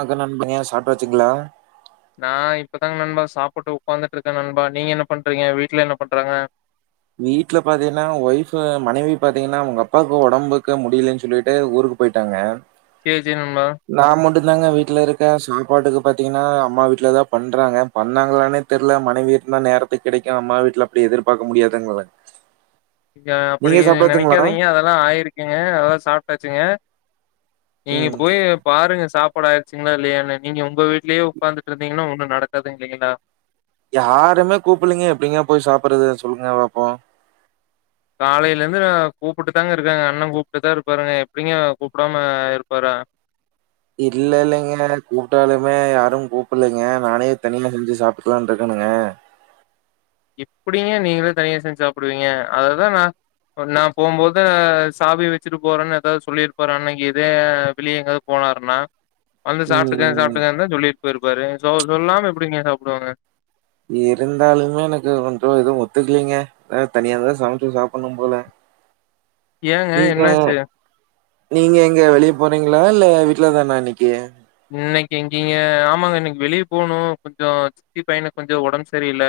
பாக்கனங்க சாப்டாச்சுங்களா நா இப்பதாங்க நண்பா சாப்பிட்டு உக்காந்துட்டு இருக்கே நண்பா நீங்க என்ன பண்றீங்க வீட்ல என்ன பண்றாங்க வீட்ல பாத்தீங்கன்னா ஒய்ஃப மனைவி பாத்தீங்கன்னா அவங்க அப்பாவுக்கு ஒடம்புக்கு முடியிலன் சொல்லிட்டு ஊருக்கு போயிட்டாங்க சேரி சே நண்பா நா மட்டு தாங்க வீட்டுல இருக்க சாப்பாட்டுக்கு பாத்தீங்கன்னா அம்மா வீட்டுலதா பண்றாங்க பண்ணாங்கலானே தெர்ல மனைவி வீட்டுல நேரத்துக்கு கிடைக்கு அம்மா வீட்டுல அப்படி எதிர் பாக்க முடியாத் டொங்கள நீங்க அப்படி நினைக்காதீங்க அதெல்லா ஆயிருக்குங்க அதெல்லா சாப்ட்டாச்சுங்க நீங்க ம் போயி பாருங்க சாப் சாப்பாடு ஆயிருச்சீங்களா இல்லையானு நீங்க உங்க வீட்லயே உக்காந்துட்ருந்தீங்கன்னா ஒன்னு நடக்காது இல்லைங்களா யாருமே கூப்பில்லீங்க எப்டிங்க போய் சாப்பிடுறது சொல்லுங்க பாப்போ காலையில இருந்து நா கூப்பிட்டு தாங்க இருக்காங்க அண்ணன் கூப்பிட்டுதா இருப்பாருங்க எப்டிங்க கூப்பிடாம இருப்பாரா இல்ல இல்லைங்க கூப்பிட்டாலுமே யாரும் கூப்பிடல்லைங்க நானே தனியா செஞ்சு சாப்டுக்கலான்னு இருக்கணுங்க எப்படிங்க நீங்களே தனியா செஞ்சு சாப்பிடுவீங்க அததா நா ஒ நா போம்போது சாவிய வச்சுட்டு போறேன்னு ஏதாவது சொல்லிருப்பாரு அன்னைக்கு இதே வெளியே எங்காதுப் போனாருனா வந்து சாப்பிட்டுக்க ம் ம் சாப்பிட்டுக்கேந்தா சொல்லிட் போயிருப்பாரு சோ சொல்லாம எப்டிங்க சாப்டுவாங்க இருந்தாலுமே எனக்கு கொஞ்ச எதும் ஒத்துக்கலீங்க ஆ தனியா தா சமைச்சு சாப்டுணு போல ஏங்க நீங்க என்னாச்சு நீங்க எங்க வெளியே போறீங்ளா இல்ல வீட்டுலதானா இன்னக்கு இன்னக்கு எங்கிங்க ஆமாங்க இன்னக்கு வெளியே போணு கொஞ்சோ சித்தி பையனுக்கு கொஞ்சோ ஒடம்பு சரியில்ல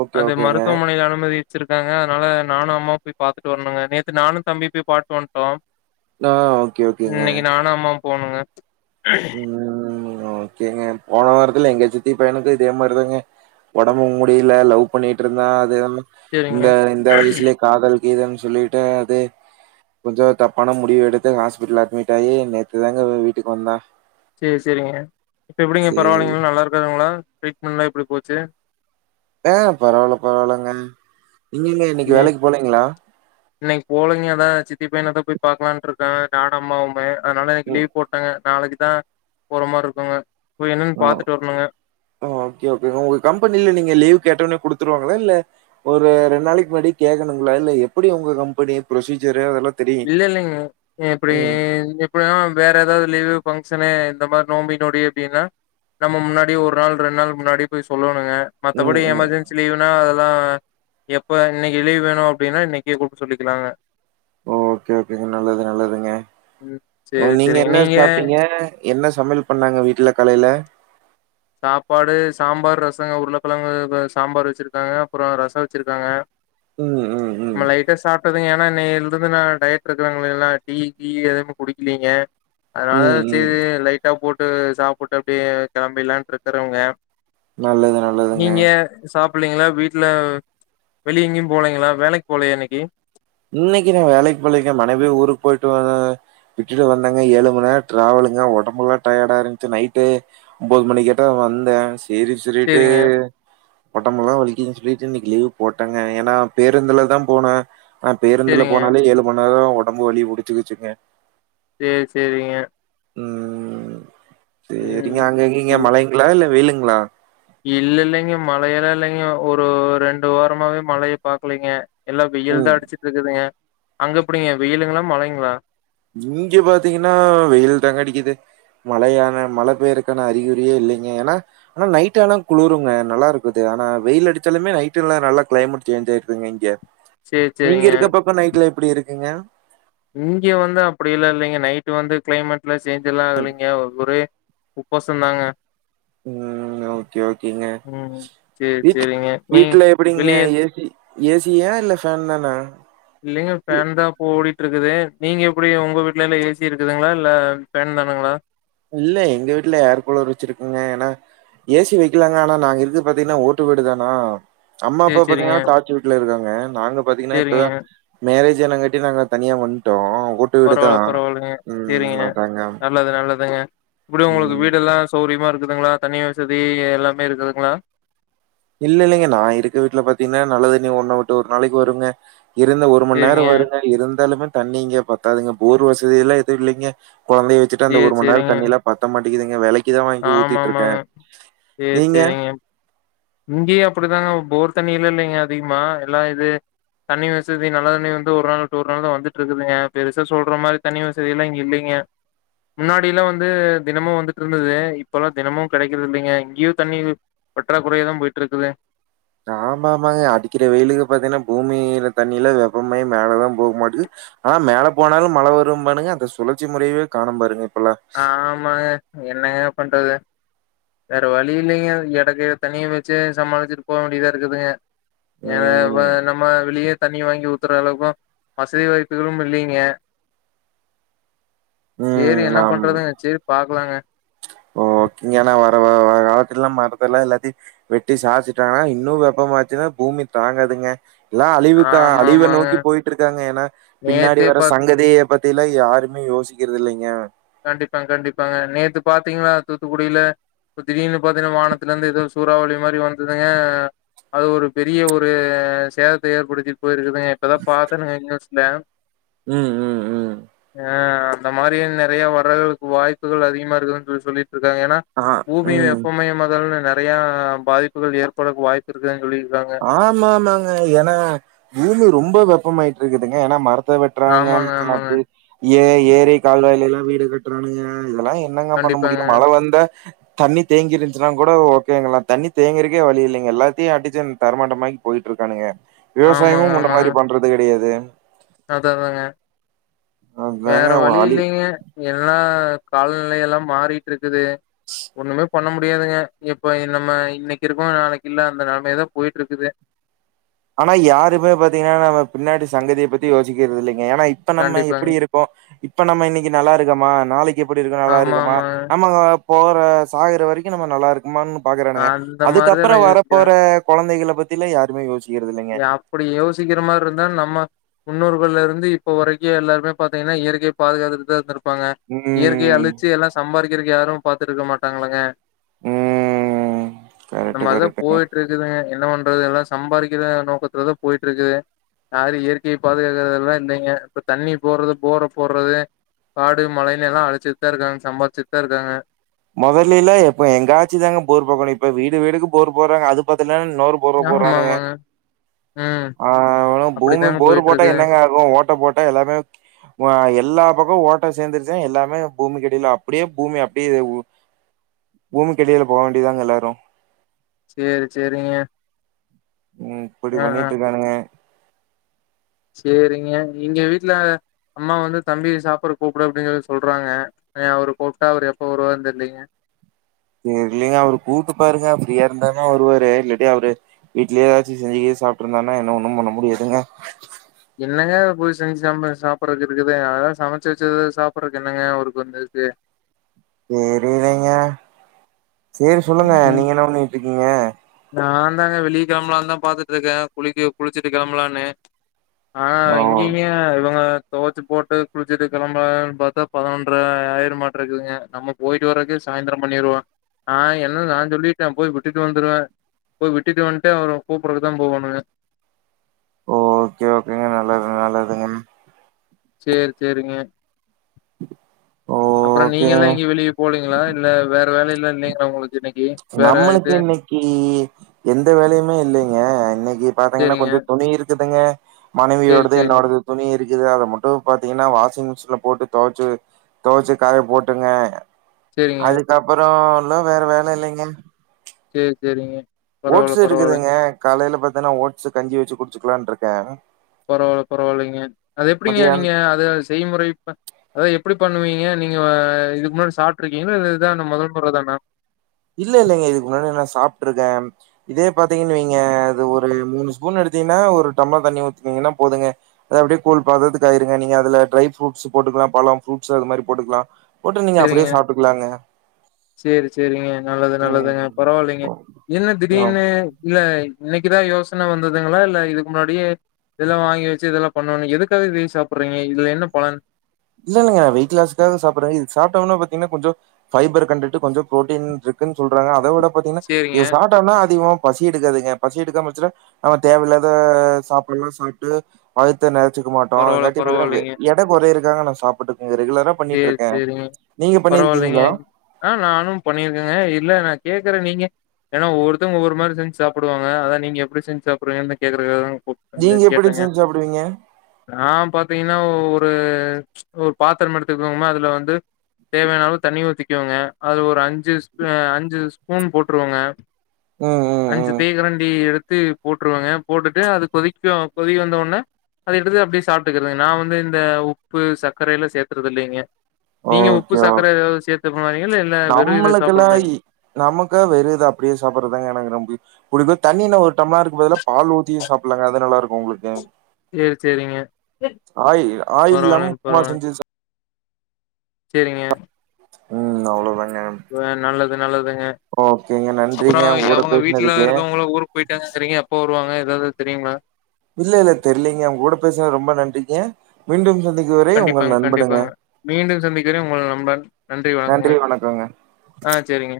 ஓகே அந்த ஓகேங்க மருத்துவ மனையில அனுமதி ச்சிருக்காங்க அதனால நானு அம்மாவு போய் பாத்துட்டு வரணுங்க நேத்து நானு தம்பியு போயி பாட்டு வன்ட்டோ ஆ ஓகே ஓகேங்க இன்னக்கு நானு அம்மாவு போணுங்க ம் ஓகேங்க போன வாரத்துல எங்க சத்தி பையனுக்கு இதே மாரிதாங்க ஒடம்பு முடியில லவ் பண்ணிட்ருந்தா அது என்னமோ சேரிங்க இந்த இந்த வயசுலே காதல் கீதல்ன்னு சொல்லிட்டு அது கொஞ்சோ தப்பான முடிவு எடுத்து ஹாஸ்பிடல் அட்மிட்டாயி நேத்துதாங்க வீட்டுக்கு வந்தா சேரி சேரிங்க இப்போ எப்டிங்க சேரி பரவாயில்லைங்ளா நல்லா இருக்காங்ளா ட்ரீட்மெண்ட்லா எப்டி போச்சு ஆ பரவால்ல பரவாலங்க நீங்கங்க இன்னிக்கு வேலைக்கு போலீங்ளா இன்னிக் போலைங்க அதா சித்தி பையனதா போய் பாக்லான்ட்ருக்க நானு அம்மாவுமு அதனால இன்னக்கு ம் லீவ் போட் டங்க நாளைக்கு தா போற மார்ருக்குங்க போயி என்னன்னு பாத்துட்டு வரணுங்க ஆ ஓகே ஓகே ஒங்க கம்பெனில நீங்க லீவ் கேட்டோனே குடுத்துருவாங்ளா இல்ல ஒரு ரெண்டு நாளைக்கு முன்னாடி கேக்கணுங்களா இல்ல எப்டி ஒங்க கம்பெனி ப்ரொசீஜரு அதெல்லாத் இல்ல இல்லைங்க எப்டி எந்து [unintelligible] யா வேற ஏதாவது லீவு பஃங்க்ஷனு இந்த மாரி நோம்பி நொடி அப்டினா நம்ம முன்னாடி ஒரு நாள் ரெண்டு நாள் முன்னாடி போயி சொல்லணுங்க ம், மத்தபடி ம். எமர்ஜென் ச்சிலீவுனா அதெல்லா எப்ப இன்னக்கு லீவ் வேணு அப்டின்னா இன்னக்கே கூப்ட்டு சொல்லிக்கலாங்க ஓகே ஓகேங்க நல்லது நல்லதுங்க ம் ஒ சேரி நீங்க சேரிங்க என்ன சாப்ட்டீங்க என்ன சமையல் பண்ணாங்க வீட்ல காலைல சாப்பாடு சாம்பார் ரசங்க உருளக்கெழங்கு வ சாம்பார் வச்சிருக்காங்க அப்பறோ ரசோ வச்சிருக்காங்க ம், ம், ம். நம்ம லட்டா சாப்ட்டத் ங்க ஏன்னா இன்னேல்ருந்து நா டயட் இருக்கிறங்கள எல்லா டீ கீ எதுமே குடிக்கலீங்க அதனாலா ம், ம். சேரி லைட்டா போட்டு சாப்ட்டு அப்டியே கெளம்பிலான்ட்ருக்கறங்க நல்லது, நல்லதுங்க. நீங்க சாப் பிள்ளைங்ளா வீட்ல வெளிய எங்கேயு போலைங்ளா வேலைக்கு போலயா இன்னிக்கி இன்னிக்கு நா வேலைக்கு போலைங்க மனைவியு ஊருக்கு போயிட்டு வர விட்டுட்டு வந்தங்க ஏழு மணி நேர டிராவலுங்க ஒடம்பெலா டயர்டா இருந்துச்சு நைட்டு ஒம்போது மணிக்காட்டதா வந்தே சேரி சொல்லிட்டு சேரிங்க ஒடம்பெல்லா வலிக்குதுன்னு சொல்லிட்டு இன்னிக்கு லீவ் போட்டங்க ஏனா பேருந்துலதா போனே ஆ பேருந்துல சேரிங்க போனாலே ஏழு மண் நேர ஒடம்பு வலி புடிச்சிக்கிச்சுங்க சேர் சேரிங்க ம் ம் சேரிங்க அங்க எங்கிங்க சேரி மழைங்ளா இல்ல வெயிலுங்ளா இல்ல இல்லைங்க மழையெல்லா இல்லைங்க ஒரு ரெண்டு வாரமாவே மழைய பாக்கலிங்க எல்லா ம் வெயில்தா அடிச்சிட்ருக்குதுங்க அங்க எப்டிங்க வெயிலுங்ளா மழைங்ளா இங்க பாத்திங்கனா வெயில் தாங்க அடிக்குது மழையான மழ பேயறக்கான அறிகுறியே இல்லங்க ஏனா ஆனா நைட் ஆனா குளுறுங்க நல்லாருக்குது ஆனா வெயிலடிச்சாலுமே நைட்டுல்லா நல்லா கிளைமேட் சேஞ்சாயிரு துங்க இங்க சேரி நீங்க சேரிங்க இருக்க பக்க நைட்ல எப்டி இருக்குங்க இங்க வந்து அப்டிலா இல்லைங்க நைட் வந்து கிளைமேட் லா சேஞ்சல்லா ஆகலிங்க ஒரே உப்பசந்தாங்க ம் ஓகே ஓகேங்க ம் சேரி வீட் சேரிங்க நீ வீட்ல எப்படிங்க வெளிய ஏ சி ஏ சி யா இல்ல ஃபேன் தானா இல்லைங்க இல் ஃபேன்தா இப்ப ஓடிட்ருக்குது நீங்க எப்படி உங்க வீட்ல எல்லா ஏ சி இருக்குதுங்ளா இல்ல ஃபேன் தானுங்ளா இல்ல எங்க வீட்ல ஏர் கூலர் வெச்சிருக்கங்க ஏன்னா ஏ சி வெக்கலாங்க ஆனா நாங்க இருக்கு பாத்திங்கன்னா ஓட்டு வீடுதானா அம்மா சேரி அப்பா சேரிங்க பாத்திங்கன்னா டாச் வீட்ல இருக்காங்க நாங்க பாத்திங்கன்னா சேரிங்க இப்பதா மேரேஜ் ஆனங்காட்டி நாங்க தனியா வன்ட்டோ ஓட்டு வீடுதா பரவால்ல பரவால்லைங்க ம் சேரிங்க அதாங்க நல்லது நல்லதுங்க எப்படி உங்களுக்கு ம் வீடெல்லா சௌரியமா இருக்குதுங்ளா தண்ணி வசதி எல்லாமே இருக்குதுங்களா இல்ல இல்லைங்க நா இருக்க வீட்ல பாத்திங்கன்னா நல்ல தண்ணி ஒரு நா விட்டு ஒரு நாளைக்கு வருங்க இருந்த ஒரு மண் நேர சேரிங்க வருங்க இருந்தாலுமே தண்ணி இங்க பத்தாதுங்க போர் வசதி எல்லா எது இல்லைங்க கொழந்தைய வெச் சுட்டு அந்த சேரி ஒரு மண் நேர சேரிங்க தண்ணிலா பத்த மாட்டிங்குதுங்க வெலைக்குதா வாங்கி ஆமா ஊத்திட்ருக்கே ஆமாங்க நீங்க இங்கயு அப்படிதாங்க போர் தண்ணிலா இல்லைங்க அதிகமா எல்லா இது தண்ணி வசதி நல்ல தண்ணி வந்து ஒரு நாள் ஒரு நாள் தா வந்துட்ருக்குதுங்க பெருசா சொல்ற மாரி தண்ணி வசதிலா இங்க இல்லிங்க முன்னாடில்லா வந்து தினமு வந்துட்ருந்துது இப்பெல்லா தினமு கிடைக்கிறது இல்லைங்க இங்கயு தண்ணி பற்றாக்குறையா தா போயிட்ருக்குது ஆமாமாங்க அடிக்கிற வெயிலுக்கு பாத்திங்னா பூமியில தண்ணியெலா வெப்பமாயி மேலதா போகுமாட்டுது ஆனா மேல போனாலு மழ வரும்பானுங்க அந்த சுழற்சி முறையவே காணம் பாருங்க இப்பெல்லா ஆமாங்க என்னங்க பண்றது வேற வழி இல்லைங்க எடக்கு தண்ணிய வெச்சு சமாளிச்சுட்டு போக வேண்டியதா இருக்குதுங்க ஏ வ ம். நம்ம வெளிய தண்ணிய வாங்கி ஊத்தற அளவுக்கு வசதி வாய்ப்புகளும் இல்லிங்க சேரி ம். என்ன ஆம். பண்றதுங்க சேரி பாக்கலாங்க ஓகேங்க ஆனா வர வர்ற காலத்துலெல்லா மரத்தெல்லா எல்லாத்தயு வெட்டி சாச்சுட்டாங்கனா இன்னு வெப்பமாச்சுன்னா பூமி தாங்காதுங்க எல்லா அழிவுக்க ஆமா அழிவ ஆமாங்க நோக்கி போயிட்ருக்காங்க ஏன்னா பின்னாடி நேத்தே வர பாத் சங்கதிய பத் தியெலா யாருமே யோசிக்கறது இல்லைங்க கண்டிப்பாங் கண்டிப்பாங்க நேத்து பாத்திங்ளா தூத்துக்குடில இப்ப திடீர்னு பாத்திங்கனா வானத்துலருந்து எதோ சூறாவளி மாரி வந்துதுங்க அது ஒரு பெரிய ஒரு சேதத்த ஏற்படுத்திட்டு போயிருக்குதுங்க இப்பதா பாத்தனுங்க நியூஸ்ல ம் ம் ம் அ அந்த மாரி இன்ன நெறையா வர்றதுக்கு வாய்ப்புகள் அதிகமா இருக்குதுன் சொல்லிட்ருக்காங்க ஏன்னா ஆ பூமி ம் வெப்பமயமாதல்னு நெ நெறையா பாதிப்புகள் ஏற்பட வாய்ப்பு இருக்கு சொல்லிருக்காங்க ஆமா ஆமாங்க ஏன்னா பூமி ரொம்ப வெப்பமாயிட்டு இருக்குதுங்க ஆனா மரத் த்த வெட்றாங்க ஆமாங்க, நர் ஆமாங்க. பே ஏன் ஏரி கால்வாயில எல்லா வீடு கட்டுறானுங்க இதெல்லா என்னங்க பண்ண கண்டிப்பாங்க. முடியும் மழ வந்தா தண்ணி தேங்கிருந்ச்சன்னா கூட ஓகேங்களா தண்ணி தேங்குறக்கே வழி இல்லங்க எல்லாத்தையும் அடிச்சம் தரமட்டமாக்கி போயிட்ருக்கானுங்க விவசாயமு ஆமாங்க, முன்ன மாதிரி பண்றது கிடயாது அதா தாங்க வேற அதாங்க வழி வலி இல்லைங்க எல்லா கால் நிலையெல்லா மாறிட்ருக்குது ஒண்ணுமே பண்ண முடியாதுங்க இப்ப இன் நம்ம இன்னைக்கு இருக்கோ நாளைக்கு இல்ல அந்த நெலமை தா போயிட்ருக்குத ஆனா யாருமே பாத்தீங்ன்னா நம்ம பின்னாடி சங்கதிய பத்தி யோசிக்கிறது இல்லங்க ஏன்னா இப்ப நம்ம கண்டிப்பாங்க. எப்படி இருக்கோ இப்ப நம்ம இன்னைக்கி நல்லா இருக்கோமா நாளைக்கு எப்படி இருக்க நல்லா ஆமா, இருக்குமா ஆமாங்க. ஆமங்க போற சாகர வரைக்கும் நம்ம நல்லா இருக்குமான் பாக்குறானுங்க அந்த மாரி தான் அதுக்கப்புறோ எல்லாம் வர போற யோசிக்கிறாங்க. கொழந்தைகளை பத்தில யாருமே யோசிச் யா அப்படி யோசிக்கிற மார்ருந்தா நம்ம முன்னோர்கள்லருந்து இப்ப வரைக்கு எல்லாருமே பாத்தீங்கன்னா இயற்கைய பாதுகாத்துட்டு தா இருந்துருப் ப்பாங்க இயற்கைய ம் அழிச்சு எல்லா சம்பாரிக்கிறக்கு யாரும் பாத்துட் இருக்க மாட்டாங்களாங்க ம் அந்த கரெக்ட் மாரிதா கரெக்ட்டுங்க போயிட்ருக்குதுங்க என்ன பண்றது எல்லா சம்பாரிக்கிற நோக்கத்துலதா போயிட்ருக்குதுக யாரும் இயற்கைய பாதுகாக்கறது எல்லா இல்லைங்க இப்ப தண்ணி போர்றது போர்ர போர்றது காடு மலைன்னல்லா அழிச்சிட்தா இருக்காங்க சம்பாரிச்சுட்தா இருக்காங்க மொதலைல்லா எப்ப எங்காச்சு தாங்க போர் போக்கணு இப்ப வீடு வீடுக்கு போர் போர்றாங்க அது பத்தலன் இன்னொர் போரு போறானுங்க ஆமாமாங்க. ம். ஆ ஆனா பூமி அப்படித்தாங்க போரு போட்டா போயிட்டுருக்கு. என்னங்க ஃபுல்லா ஓட்ட போட்டே எல்லாமே வா எல்லா பக்கோ ஓட்ட சேந்துருச்னா எல்லாமே பூமிக்கடில அப்டியே பூமி அப்டியே பூமிக்கடியில போக வேண்டிதாங்க எல்லாரு சேரி செரிங்க ம் இப்பிடி பண்ணிட்ருக்கானுங்க சேரிங்க இங்க வீட்ல அம்மா வந்து தம்பிய சாப்பட கூப்டு அப்டின் சொல்லி சொல்றாங்க அவுரு கூப்ட்டா அவுரு எப்ப வருவாருன் தெர்லீங்க தெர்லிங்க அவுரு கூப்ட்டு பாருங்க ஃப்ரீயா இருந்தா தா வருவாரு இல்லட்டி அவுரு வீட்லயே எதாச்சு செஞ்சி கின்ஜி சாப்ட்ருந்தானா என்ன ஒன்னும் பண்ண முடியாதுங்க என்னங்க போய் செஞ்சு சம்ப சாப்பறக்கு இருக்குது அதா சமச்சு வச்சது சாப்புறக்கு என்னங்க அவுருக்கு வந்து இது தெரிலங்க சேரி சொல்லுங்க ம். நீங்க என்ன பண்ணிட்ருக்கீங்க நான் தாங்க வெளிய கெளம்பலான் தா பாத்துட்ருக்க குளிக்க குளிச்சுட்டு கெளம்பலானு ஆ இன் ஓ! னிமே எங்கங்க துவச்சு போட்டு குளிச்சிட்டு கெளம்பலான் பாத்தா பதினொன்ற ஆயிர மாட்றகுக நம்ம போய்ட்டு வரக்கு சாய்ந்த்ரோ பண்ணிருவா ஆ என்னன் நா சொல்லிட்ட போய் விட்டுட்டு வந்துருவ போய் விட்டுட்டு வந்ட்டா அவர கூப்றதுக்கு தா போகணுங்க ஓ ஓகே ஓகேங்க நல்லது நல்லதுங்க சேர் செரிங்க அப்புறோ நீங்கள்லா ஓகேங்க. எங்கயு வெளிய போலீங்களா இல்ல வேற வேலைல்லா இல்லைங்களா உங்களுக்கு இன்னைக்கு வேற நம்மளுக்கு இது இன்னைக்கி எந்த வேலயுமே இல்லைங்க இன்னைக்கு பாத்தங்கன்னா சேரிங்க கொஞ்சோ துணி இருக்குதுங்க சேரி மனைவியோடது சேரிங்க என்னோடது துணி இருக்குது அத மட்டு பாத்தீங்கன்னா வாஷிங் மிஷின்ல போட்டு தொவச்சு தொவச்சு காய போட்டுங்க சேரிங்க அதுக்கப்புறோ இல்ல வேற வேல இல்லைங்க சேர் சேரிங்க பரவால்ல ஓட்ஸு பரவால்ல இருக்குதுங்க காலைல பாத்தன்னா ஓட்ஸு கஞ்சி வச்சு குடிச்சுக்கலாருக்கே பரவா இல்ல பரவா இல்லைங்க அது எப்டிங்க மதியானம் நீங்க அத செய்முறைப்ப அதா எப்டி பண்ணுவீங்க நீங்க வ இதுக்கு முன்னாடி சாப்ட்டுருக்கீங்களா இல்ல இதுதா முதல் முற தானா இல்ல இல்லங்க இதுக்கு முன்னாடி நா சாப்ட்ருக்கே இதே பாத்தீங்கன் வைங்க அது ஒரு மூணு ஸ்பூன் எடுத்தீங்கன்னா ஒரு டம்ளர் தண்ணி ஊத்துனிங்கனா போதுங்க அத அப்டியே கூல் பததுக்கு ஆயிருங்க நீங்க அதுல டிரை ஃப்ரூட்ஸ் போட்டுக்கலா பழம் ஃப்ரூட்ஸ் அது மாரி போடுக்லா போட்டு நீங்க அப்டியே சாப்ட்டுக்கலாங்க சேரி சேரிங்க நல்லது நல்லதுங்க ம் பரவா இல்லைங்க ஓ என்ன ஆ திடீனு இல்ல இன்னைக்குதா யோசன வந்துதுங்களா இல்ல இதுக்கு முன்னாடியே இதெல்லா வாங்கி வச்சு இதெல்லா பண்ணணு எதுக்காக இது சாப்டுறீங்க இதுல என்ன பலன் இல்ல இல்லங்க வெயிட்லாஸ் தானே சாப்ட்றே இது சாப்டோன பாத்தீங்ன்னா கொஞ்சோ ஃபைபர் கண்டுட்டு கொஞ்சோ புரோட்டீன் இருக்குன் சொல்றாங்க அத விட பாத்தீங்ன்னா சரிங்க. இத சாப் ப்டோனா அதிகமா பசி எடுக்காதுங்க பசி எடுக்காம இஞ்ச்சுனா அவ தேவ இல்லாத சாப்னு சொல்ட்டு வகுத்த நெறச்சுக்க மாட்டோ பரவால்ல, அதுங்காட்டி பாதிங்னா வெ பரவால்லைங்க. எட கொறையிறகாக நா சாப்பிட்டுக்கங்க ரெகுலரா பண்ணிட்டு சரி, இருக்கே நீங்க பண்ணிருக்கீங்களா அ நானு பண்ணிருக்கேங்க இல்ல நா கேக்குற நீங்க ஏனா ஒவ்வொர்தங் ஒவ்வொரு மாரி செஞ்சு சாப்புடுவாங்க அதா நீங்க எப்டி செஞ்சு சாப்புடுவீங்கன் தா கேக்குறதுக்காக தா கூப் வந்து நீங்க எப்டி கேட்டேங்க செஞ்சு சாப்டுவீங்க நா பாத்தீங்ன்னா ஒரு ஒரு பாத்தரம் எடுத்துக்கோமா அதுல வந்து தேவைனாலு தண்ணி ஊத்திக்குவேங்க அதுல ஒரு அஞ்சு ஸ்பூ அ அஞ்சு ஸ்பூன் போட்டுருவேங்க ம் ம் அஞ்சு ம் தேக்கரண்டி எடுத்து போட்டுருவங்க போட்டுட்டு அது கொதிக்கு கொதிக்க வந்த ஒட்னே அது எடுத்து அப்டியே சாப்புட்டுக்கிறதுங்க நா வந்து இந்த உப்பு சக்கரை எல்லா சேத் க்குறதில்லைங்க நீங்க உப்பு ஓகே ஓ சக்கர ஏதாது சேத்து [unintelligible] இல்ல வெறு இத சாப்புடுற மாரி நமக்கு வெறு இத அப்டியே சாப்புடுறதாங்க எனக்கு ரொம்ப புடிக்கு தண்ணி என்ன ஒரு டம்லர் இருக்கு பதுலா பால் ஊத்தியு சாப்பிடலாங்க அது நல்லா இருக்கு உங்களுக்கு சேர் சேரிங்க ஆயி ஆயில் இல்லாம பரவாயில்லைங்க உப்மா பரவாயில்லைங்க செஞ்சு சா சேரிங்க ம் அவ்ளோதாங்க நல்லது நல்லதுங்க ஓகேங்க அப்பறோ நன்றிங்க உங்க கூட அவுங்க வீட்ல பேசினதுக்கு இருக்கவங்கள ஊருக் போயிட்டாங்ககிரீங்க எப்போ வருவாங்க ஏதாது தெரியுங்களா இல்ல இல்ல தெரிலங்க உங்க கூட பேசுனது ரொம்ப நன்றிங்க மீண்டும் சந்திக்கும் வரை உங்கள் கண்டிப்பாங்க நண்பனுங்க கண்டிப்பாங்க மீண்டு சந்திக்கிறே உங்க நண்பன் நன்றி வணக்கங்க ஆ சேரிங்க